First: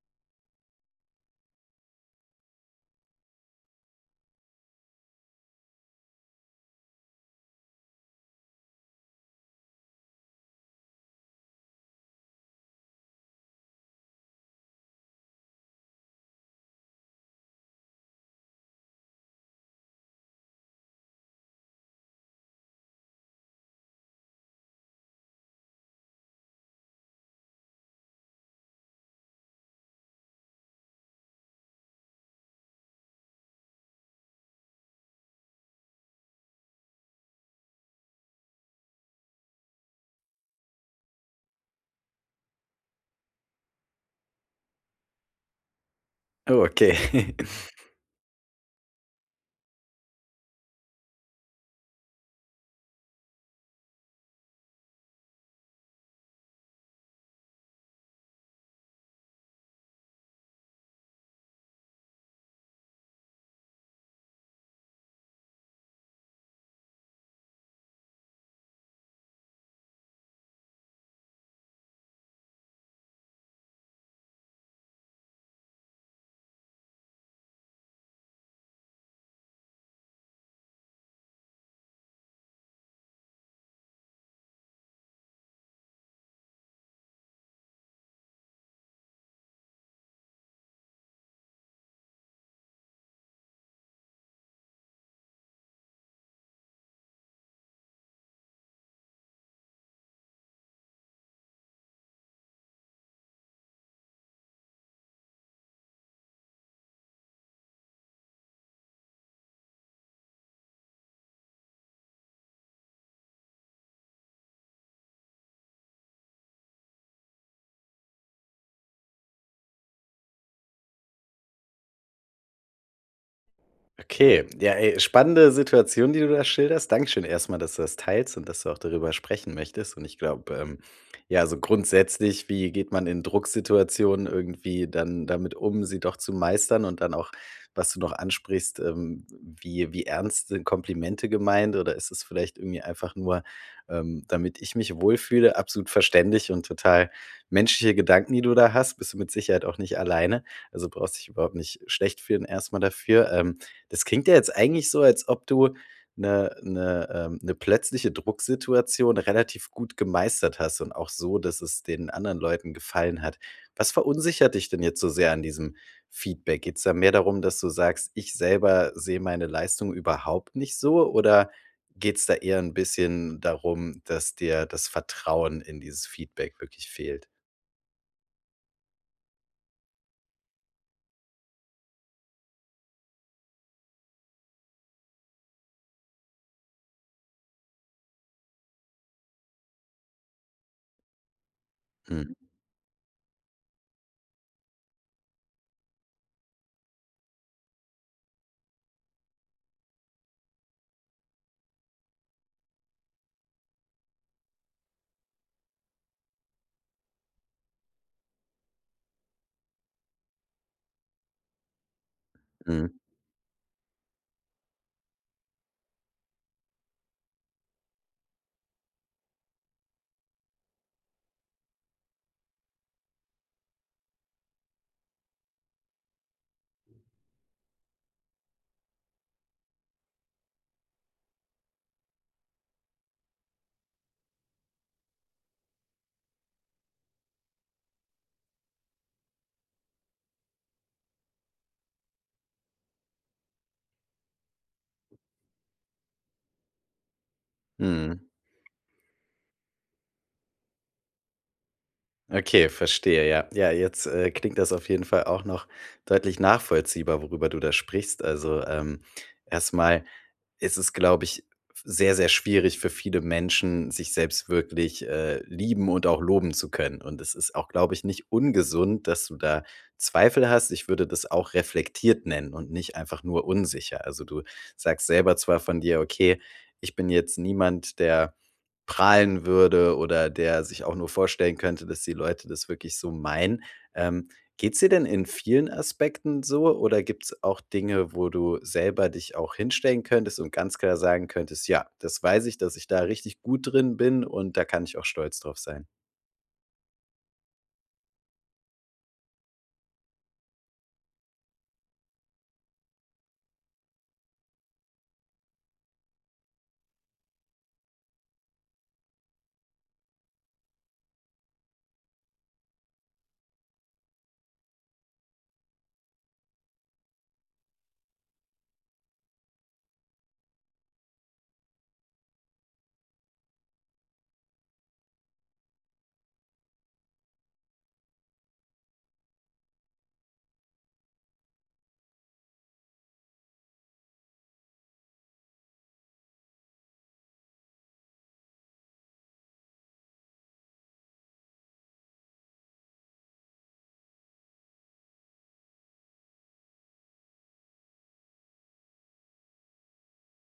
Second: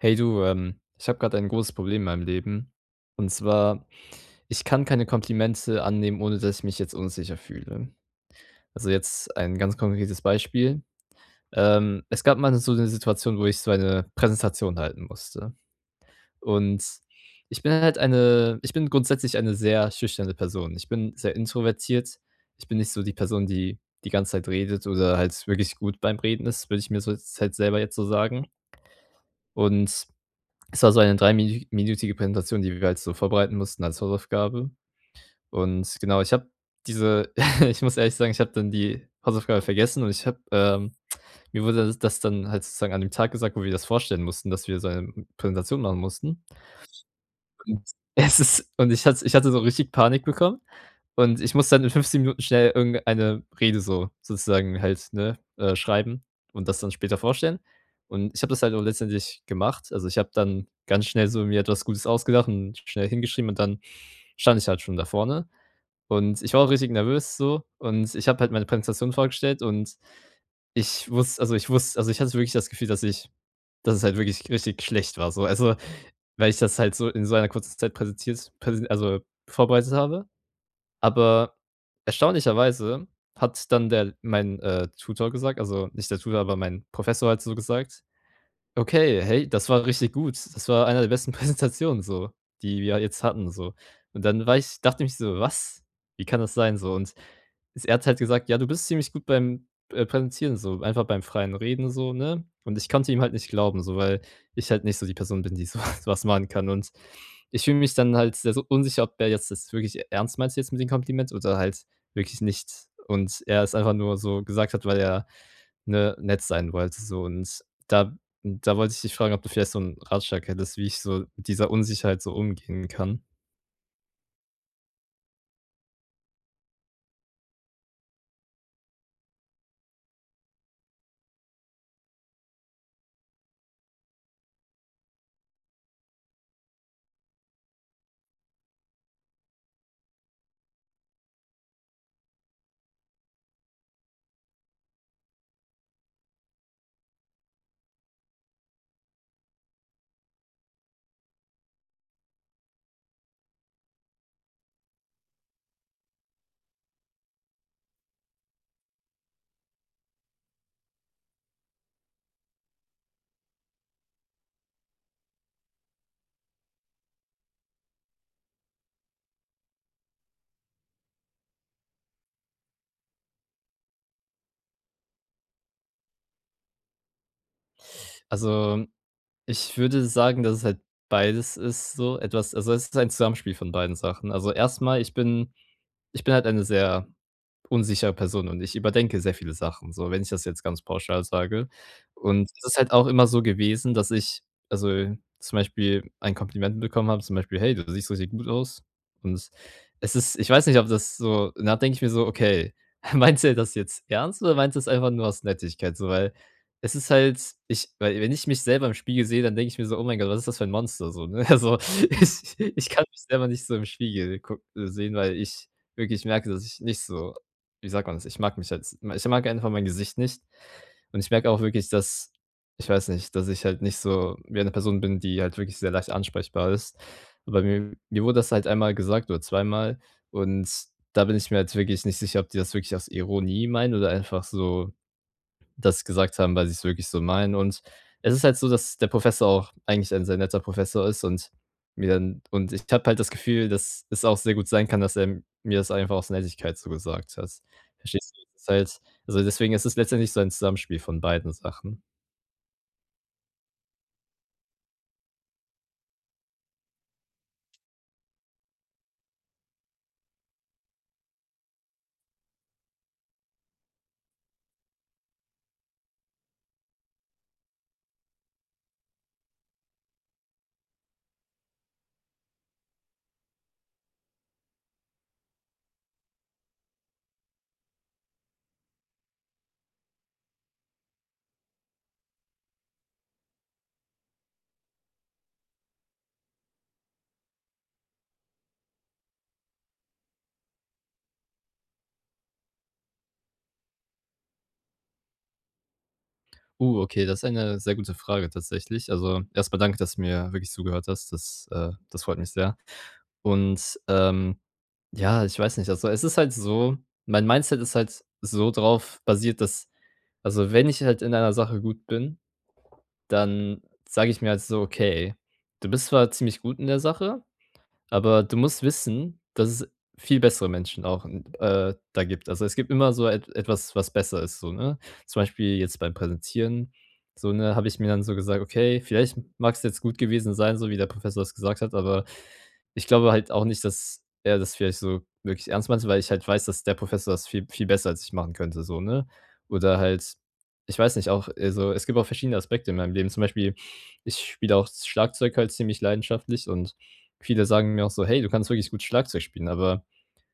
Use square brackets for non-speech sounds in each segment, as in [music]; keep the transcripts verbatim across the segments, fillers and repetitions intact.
Hey du, ähm, ich habe gerade ein großes Problem in meinem Leben. Und zwar, ich kann keine Komplimente annehmen, ohne dass ich mich jetzt unsicher fühle. Also jetzt ein ganz konkretes Beispiel. Ähm, es gab mal so eine Situation, wo ich so eine Präsentation halten musste. Und ich bin halt eine ich bin grundsätzlich eine sehr schüchterne Person. Ich bin sehr introvertiert. Ich bin nicht so die Person, die die ganze Zeit redet oder halt wirklich gut beim Reden ist, würde ich mir so jetzt halt selber jetzt so sagen. Und es war so eine dreiminütige Präsentation, die wir halt so vorbereiten mussten als Hausaufgabe. Und genau, ich habe diese [laughs] ich muss ehrlich sagen, ich habe dann die Hausaufgabe vergessen und ich habe, ähm mir wurde das das dann halt sozusagen an dem Tag gesagt, wo wir das vorstellen mussten, dass wir so eine Präsentation machen mussten. Oh, okay. [laughs] Und es ist und ich hatte ich hatte so richtig Panik bekommen und ich muss dann in fünfzehn Minuten schnell irgendeine Rede so sozusagen halt, ne, äh, schreiben und das dann später vorstellen. Und ich habe das halt auch letztendlich gemacht. Also, ich habe dann ganz schnell so mir etwas Gutes ausgedacht und schnell hingeschrieben und dann stand ich halt schon da vorne. Und ich war auch richtig nervös so und ich habe halt meine Präsentation vorgestellt und ich wusste also, ich wusste also, ich hatte wirklich das Gefühl, dass ich dass es halt wirklich richtig schlecht war so. Also, weil ich das halt so in so einer kurzen Zeit präsentiert präsen also, vorbereitet habe. Aber erstaunlicherweise hat dann der mein, äh, Tutor gesagt, also nicht der Tutor, aber mein Professor halt so gesagt: „Okay, hey, das war richtig gut. Das war einer der besten [laughs] Präsentationen so, die wir jetzt hatten so.“ Und dann war ich dachte ich so: „Was? Wie kann das sein?“ So und s er hat halt gesagt: „Ja, du bist ziemlich gut beim, äh, Präsentieren so, einfach beim freien Reden so, ne?“ Und ich konnte ihm halt nicht glauben so, weil ich halt nicht so die Person bin, die so [laughs] was machen kann. Und ich fühle mich dann halt sehr so unsicher, ob er jetzt das wirklich ernst meint jetzt mit dem Kompliment oder halt wirklich nicht. Und er es einfach nur so gesagt hat, weil er, ne, nett sein wollte so. Und da und da wollte ich dich fragen, ob du vielleicht so einen Ratschlag hättest, wie ich so mit dieser Unsicherheit so umgehen kann. Okay, ja, ey, spannende Situation, die du da schilderst. Dankeschön erstmal, dass du das teilst und dass du auch darüber sprechen möchtest. Und ich glaube, ähm, ja, so grundsätzlich, wie geht man in Drucksituationen irgendwie dann damit um, sie doch zu meistern und dann auch, was du noch ansprichst, ähm, wie wie ernst sind Komplimente gemeint oder ist es vielleicht irgendwie einfach nur, ähm, damit ich mich wohlfühle? Absolut verständlich und total menschliche Gedanken, die du da hast. Bist du mit Sicherheit auch nicht alleine. Also brauchst dich überhaupt nicht schlecht fühlen erstmal dafür. Ähm, das klingt ja jetzt eigentlich so, als ob du eine 'ne, ähm 'ne plötzliche Drucksituation relativ gut gemeistert hast und auch so, dass es den anderen Leuten gefallen hat. Was verunsichert dich denn jetzt so sehr an diesem Feedback? Geht es da mehr darum, dass du sagst: „Ich selber sehe meine Leistung überhaupt nicht so“, oder geht es da eher ein bisschen darum, dass dir das Vertrauen in dieses Feedback wirklich fehlt? Also ich würde sagen, dass es halt beides ist so etwas, also, es ist ein Zusammenspiel von beiden Sachen. Also, erstmal, ich bin ich bin halt eine sehr unsichere Person und ich überdenke sehr viele Sachen, so, wenn ich das jetzt ganz pauschal sage. Mhm, Und es ist halt auch immer so gewesen, dass ich also, zum Beispiel ein Kompliment bekommen habe, zum Beispiel: „Hey, du siehst richtig gut aus.“ Und es ist ich weiß nicht, ob das so, danach denke ich mir so: „Okay, [laughs] meinst du das jetzt ernst oder meinst du es einfach nur aus Nettigkeit so?“ Weil es ist halt ich weil wenn ich mich selber im Spiegel sehe, dann denke ich mir so: „Oh mein Gott, was ist das für ein Monster?“ So, ne? [laughs] Also, ich ich mhm, kann mich selber nicht so im Spiegel guck äh, sehen, weil ich wirklich merke, dass ich nicht so, wie sagt man das? Ich mag mich halt, ich mag einfach mein Gesicht nicht und ich merke auch wirklich, dass ich weiß nicht, dass ich halt nicht so wie eine Person bin, die halt wirklich sehr leicht ansprechbar ist. Aber mir mir wurde das halt einmal gesagt oder zweimal und da bin ich mir halt wirklich nicht sicher, ob die das wirklich aus Ironie meinen oder einfach so das gesagt haben, weil sie es wirklich so meinen. Und es ist halt so, dass der Professor auch eigentlich ein sehr netter Professor ist und mir dann und ich habe halt das Gefühl, dass es auch sehr gut sein kann, dass er mir das einfach aus Nettigkeit so gesagt hat. mhm. Verstehst du? Es ist halt, also, deswegen ist es letztendlich so ein Zusammenspiel von beiden Sachen. Okay, verstehe, ja. Ja, jetzt, äh, klingt das auf jeden Fall auch noch deutlich nachvollziehbar, worüber du da sprichst. Also, ähm, erst ist es, glaube ich, sehr, sehr schwierig für viele Menschen, sich selbst wirklich, äh, lieben und auch loben zu können. Und es ist auch, glaube ich, nicht ungesund, dass du da Zweifel hast. Ich würde das auch reflektiert nennen und nicht einfach nur unsicher. Also, du sagst selber zwar von dir: „Okay, ich bin jetzt niemand, der prahlen würde oder der sich auch nur vorstellen könnte, dass die Leute das wirklich so meinen.“ Ähm, Geht's dir denn in vielen Aspekten so oder gibt's auch Dinge, wo du selber dich auch hinstellen könntest und ganz klar sagen könntest: „Ja, das weiß ich, dass ich da richtig gut drin bin und da kann ich auch stolz drauf sein?“ Uh, okay, das ist eine sehr gute Frage tatsächlich. Also, erstmal danke, dass du mir wirklich zugehört hast. Das, äh das freut mich sehr. Und, ähm, ja, ich weiß nicht. Also, es ist halt so, mein Mindset ist halt so drauf basiert, dass, also, wenn ich halt in einer Sache gut bin, dann sage ich mir halt so: „Okay, du bist zwar ziemlich gut in der Sache, aber du musst wissen, dass es viel bessere Menschen auch, äh, da gibt. Also, es gibt immer so et etwas, was besser ist so, ne?“ Zum Beispiel jetzt beim Präsentieren, so, ne, habe ich mir dann so gesagt: „Okay, vielleicht mag es jetzt gut gewesen sein, so wie der Professor das gesagt hat“, aber ich glaube halt auch nicht, dass er das vielleicht so wirklich ernst meinte, weil ich halt weiß, dass der Professor das viel viel besser als ich machen könnte so, ne? Oder halt, ich weiß nicht, auch, also, es gibt auch verschiedene Aspekte in meinem Leben. Zum Beispiel, ich spiele auch Schlagzeug halt ziemlich leidenschaftlich und viele sagen mir auch so: „Hey, du kannst wirklich gut Schlagzeug spielen“, aber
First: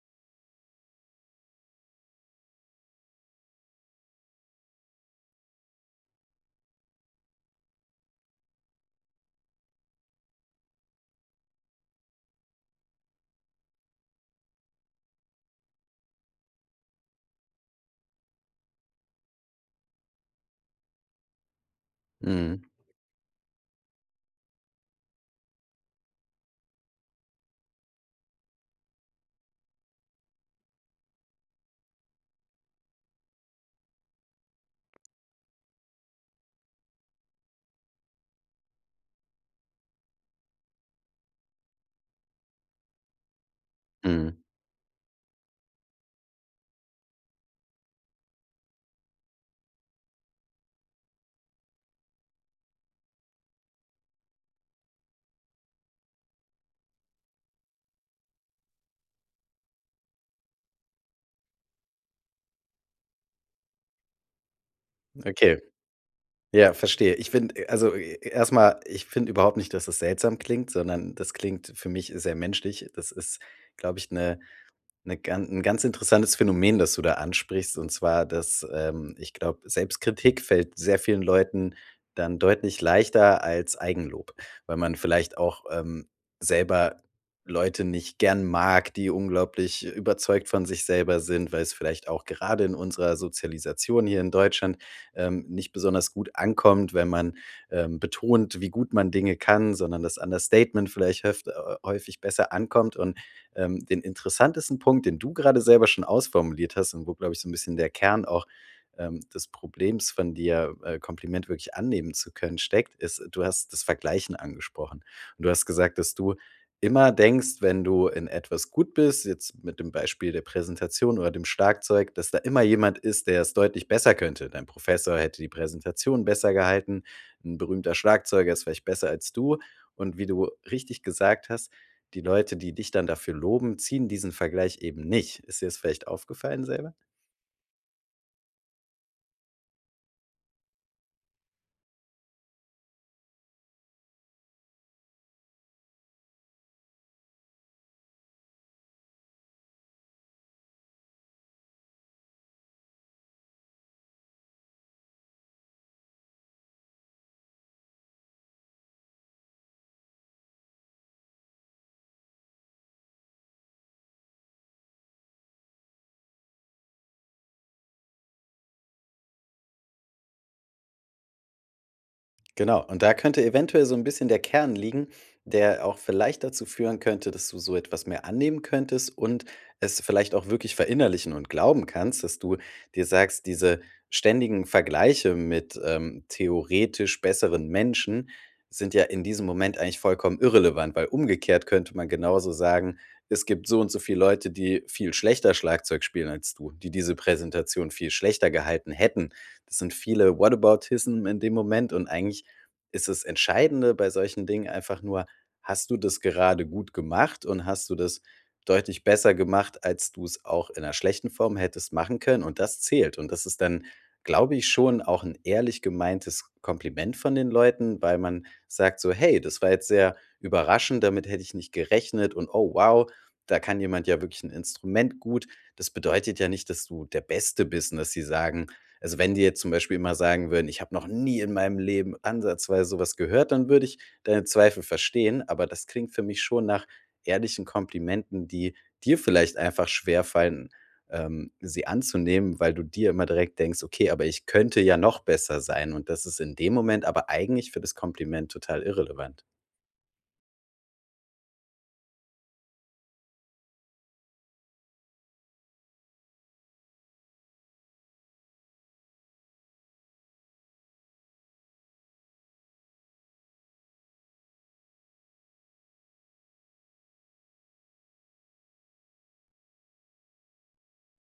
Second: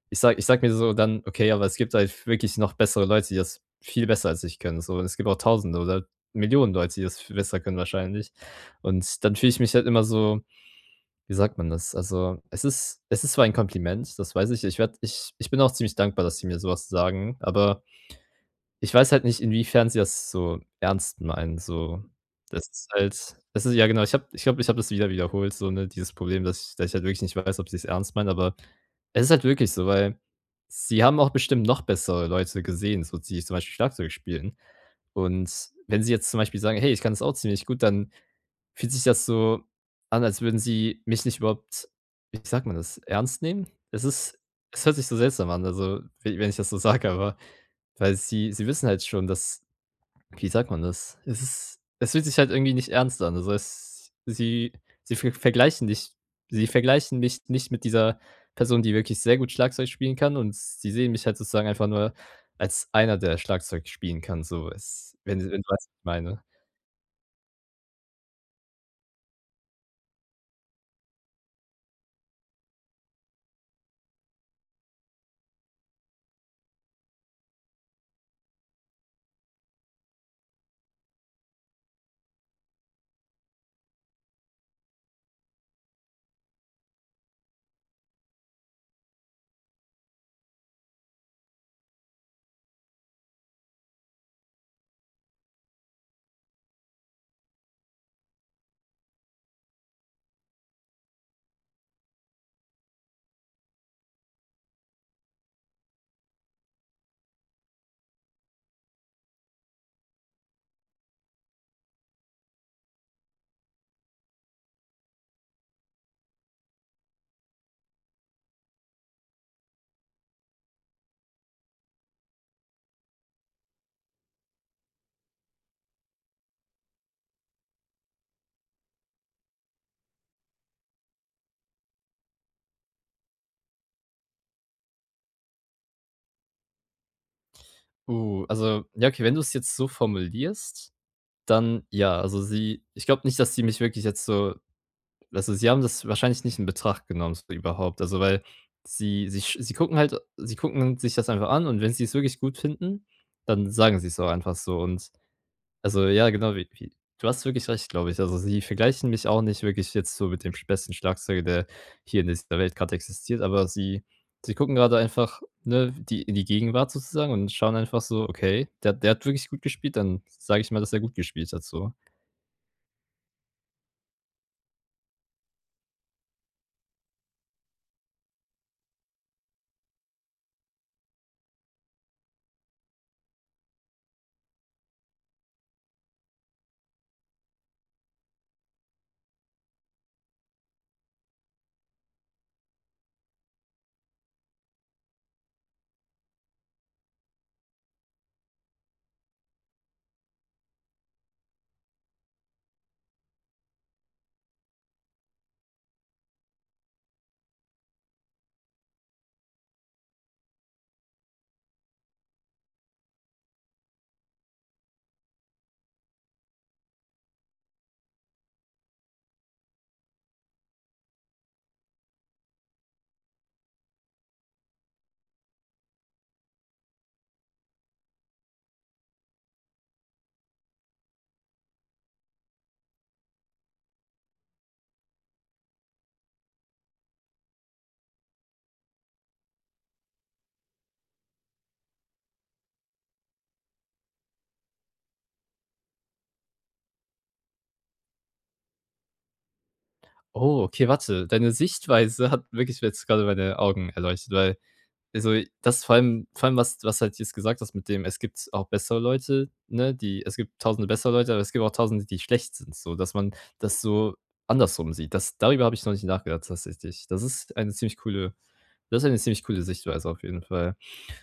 ich sag, ich sag mir so dann: „Okay, aber es gibt halt wirklich noch bessere Leute, die das viel besser als ich können, so. Und es gibt auch Tausende oder Millionen Leute, die das viel besser können wahrscheinlich.“ Und dann fühle ich mich halt immer so, wie sagt man das? Also, es ist es ist zwar ein Kompliment, das weiß ich. Ich werd, ich ich bin auch ziemlich dankbar, dass sie mir sowas sagen, aber ich weiß halt nicht, inwiefern sie das so ernst meinen, so. Mhm, Das ist halt, das ist ja genau, ich habe ich glaube, ich habe das wieder wiederholt, so, ne, dieses Problem, dass ich dass ich halt wirklich nicht weiß, ob sie's ernst meinen, aber es ist halt wirklich so, weil sie haben auch bestimmt noch bessere Leute gesehen, so, die zum Beispiel Schlagzeug spielen. Und wenn sie jetzt zum Beispiel sagen: „Hey, ich kann das auch ziemlich gut“, dann fühlt sich das so an, als würden sie mich nicht überhaupt, wie sagt man das, ernst nehmen? Es mhm. ist es hört sich so seltsam an, also, we wenn ich das so sage, aber weil sie sie wissen halt schon, dass, wie sagt man das? Es ist es fühlt sich halt irgendwie nicht ernst an. Also, es sie sie ver vergleichen dich, sie vergleichen mich nicht mit dieser Person, die wirklich sehr gut Schlagzeug spielen kann und sie sehen mich halt sozusagen einfach nur als einer, der Schlagzeug spielen kann, so es wenn Okay, wenn du weißt, was ich meine. ja, verstehe. Ich finde, äh, also, e erst ich finde überhaupt nicht, dass das seltsam klingt, sondern das klingt für mich sehr menschlich. Das ist, glaube ich, eine 'Ne gan 'n ganz interessantes Phänomen, das du da ansprichst, und zwar, dass, ähm, ich glaube, Selbstkritik fällt sehr vielen Leuten dann deutlich leichter als Eigenlob, weil man vielleicht auch, ähm, selber Leute nicht gern mag, die unglaublich überzeugt von sich selber sind, weil es vielleicht auch gerade in unserer Sozialisation hier in Deutschland, ähm, nicht besonders gut ankommt, wenn man, ähm, betont, wie gut man Dinge kann, sondern das Understatement vielleicht höft äh, häufig besser ankommt. Und ähm, den interessantesten Punkt, den du gerade selber schon ausformuliert hast und wo, glaube ich, so ein bisschen der Kern auch, ähm, des Problems von dir, äh, Kompliment wirklich annehmen zu können, steckt, ist, du hast das Vergleichen angesprochen. Und du hast gesagt, dass du immer denkst, wenn du in etwas gut bist, jetzt mit dem Beispiel der Präsentation oder dem Schlagzeug, dass da immer jemand ist, der es deutlich besser könnte. Dein Professor hätte die Präsentation besser gehalten, ein berühmter Schlagzeuger ist vielleicht besser als du. Und wie du richtig gesagt hast, die Leute, die dich dann dafür loben, ziehen diesen Vergleich eben nicht. Ist dir das vielleicht aufgefallen selber? Uh, also, ja, okay, wenn du es jetzt so formulierst, dann ja. Also, sie ich glaube nicht, dass sie mich wirklich jetzt so, also, sie haben das wahrscheinlich nicht in Betracht genommen so überhaupt. Also, weil sie sie sch sie gucken halt sie gucken sich das einfach an und wenn sie es wirklich gut finden, dann sagen sie es auch einfach so und also, ja, genau, wie wie du hast wirklich recht, glaube ich. Also, sie vergleichen mich auch nicht wirklich jetzt so mit dem sch besten Schlagzeuger, der hier in dieser Welt gerade existiert, aber sie sie gucken gerade einfach, ne, die in die Gegenwart sozusagen und schauen einfach so: „Okay, der der hat wirklich gut gespielt, dann sage ich mal, dass er gut gespielt hat“, so. Genau, und da könnte eventuell so ein bisschen der Kern liegen, der auch vielleicht dazu führen könnte, dass du so etwas mehr annehmen könntest und es vielleicht auch wirklich verinnerlichen und glauben kannst, dass du dir sagst, diese ständigen Vergleiche mit, ähm, theoretisch besseren Menschen sind ja in diesem Moment eigentlich vollkommen irrelevant, weil umgekehrt könnte man genauso sagen: „Es gibt so und so viele Leute, die viel schlechter Schlagzeug spielen als du, die diese Präsentation viel schlechter gehalten hätten.“ Das sind viele Whataboutism in dem Moment und eigentlich ist das Entscheidende bei solchen Dingen einfach nur, hast du das gerade gut gemacht und hast du das deutlich besser gemacht, als du es auch in einer schlechten Form hättest machen können und das zählt. Und das ist dann, glaube ich, schon auch ein ehrlich gemeintes Kompliment von den Leuten, weil man sagt so: „Hey, das war jetzt sehr überraschend, damit hätte ich nicht gerechnet und oh wow, da kann jemand ja wirklich ein Instrument gut.“ Das bedeutet ja nicht, dass du der Beste bist und dass sie sagen also, wenn die jetzt zum Beispiel immer sagen würden: „Ich habe noch nie in meinem Leben ansatzweise sowas gehört“, dann würde ich deine Zweifel verstehen, aber das klingt für mich schon nach ehrlichen Komplimenten, die dir vielleicht einfach schwerfallen, ähm, sie anzunehmen, weil du dir immer direkt denkst: „Okay, aber ich könnte ja noch besser sein.“ Und das ist in dem Moment aber eigentlich für das Kompliment total irrelevant. Oh, okay, warte. Deine Sichtweise hat wirklich jetzt gerade meine Augen erleuchtet, weil, also, das vor allem vor allem, was was halt jetzt gesagt hast mit dem, es gibt auch bessere Leute, ne? Die es gibt tausende bessere Leute, aber es gibt auch tausende, die schlecht sind, so, dass man das so andersrum sieht. Das darüber habe ich noch nicht nachgedacht tatsächlich. Das ist eine ziemlich coole das ist eine ziemlich coole Sichtweise auf jeden Fall.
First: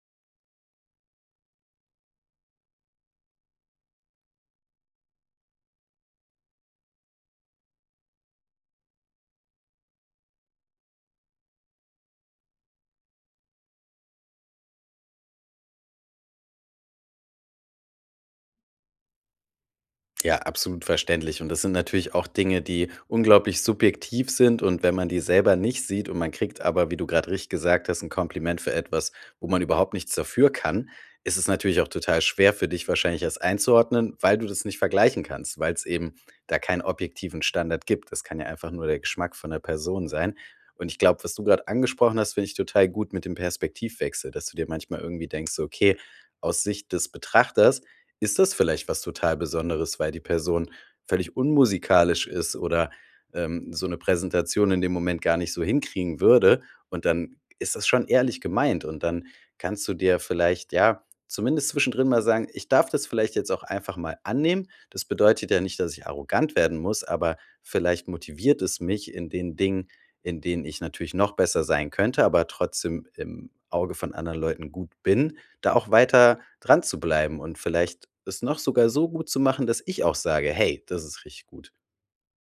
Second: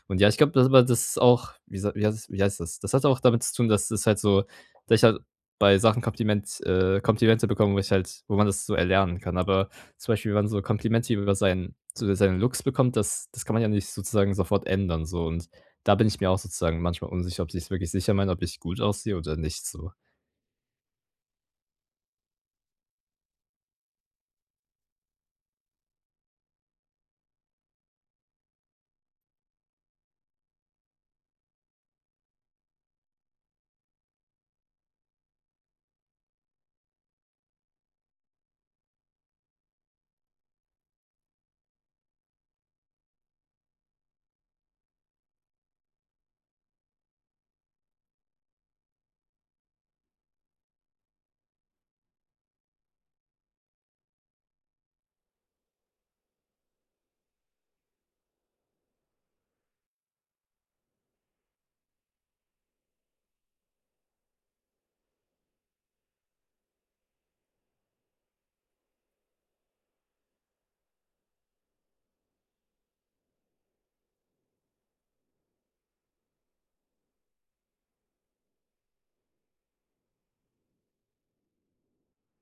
Und ja, ich glaube, das aber das ist auch, wie sa wie heißt wie heißt das? Das hat auch damit zu tun, dass es halt so, dass ich halt bei Sachen Kompliment äh, Komplimente bekomme, wo ich halt, wo man das so erlernen kann. Aber zum Beispiel, wenn man so Komplimente über seinen so seinen Looks bekommt, das das kann man ja nicht sozusagen sofort ändern so. Und da bin ich mir auch sozusagen manchmal unsicher, ob ich es wirklich sicher meine, ob ich gut aussehe oder nicht so. Ja, absolut verständlich. Und das sind natürlich auch Dinge, die unglaublich subjektiv sind. Und wenn man die selber nicht sieht und man kriegt aber, wie du gerade richtig gesagt hast, ein Kompliment für etwas, wo man überhaupt nichts dafür kann, ist es natürlich auch total schwer für dich wahrscheinlich das einzuordnen, weil du das nicht vergleichen kannst, weil es eben da keinen objektiven Standard gibt. Das kann ja einfach nur der Geschmack von der Person sein. Und ich glaube, was du gerade angesprochen hast, finde ich total gut mit dem Perspektivwechsel, dass du dir manchmal irgendwie denkst, so, okay, aus Sicht des Betrachters ist das vielleicht was total Besonderes, weil die Person völlig unmusikalisch ist oder, ähm, so eine Präsentation in dem Moment gar nicht so hinkriegen würde. Und dann ist das schon ehrlich gemeint und dann kannst du dir vielleicht, ja, zumindest zwischendrin mal sagen: „Ich darf das vielleicht jetzt auch einfach mal annehmen. Das bedeutet ja nicht, dass ich arrogant werden muss, aber vielleicht motiviert es mich in den Dingen, in denen ich natürlich noch besser sein könnte, aber trotzdem im Auge von anderen Leuten gut bin, da auch weiter dran zu bleiben und vielleicht es noch sogar so gut zu machen, dass ich auch sage: „Hey, das ist richtig gut.“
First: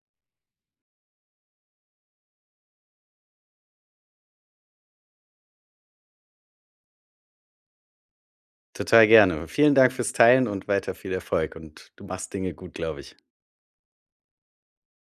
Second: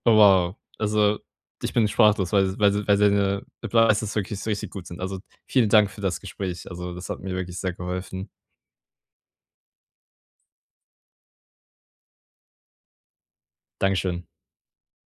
Oh wow, also ich bin sprachlos, weil weil weil deine Advices wirklich so richtig gut sind. Also, vielen Dank für das Gespräch. Also, das hat mir wirklich sehr geholfen. Total gerne. Vielen Dank fürs Teilen und weiter viel Erfolg und du machst Dinge gut, glaube ich. Dankeschön.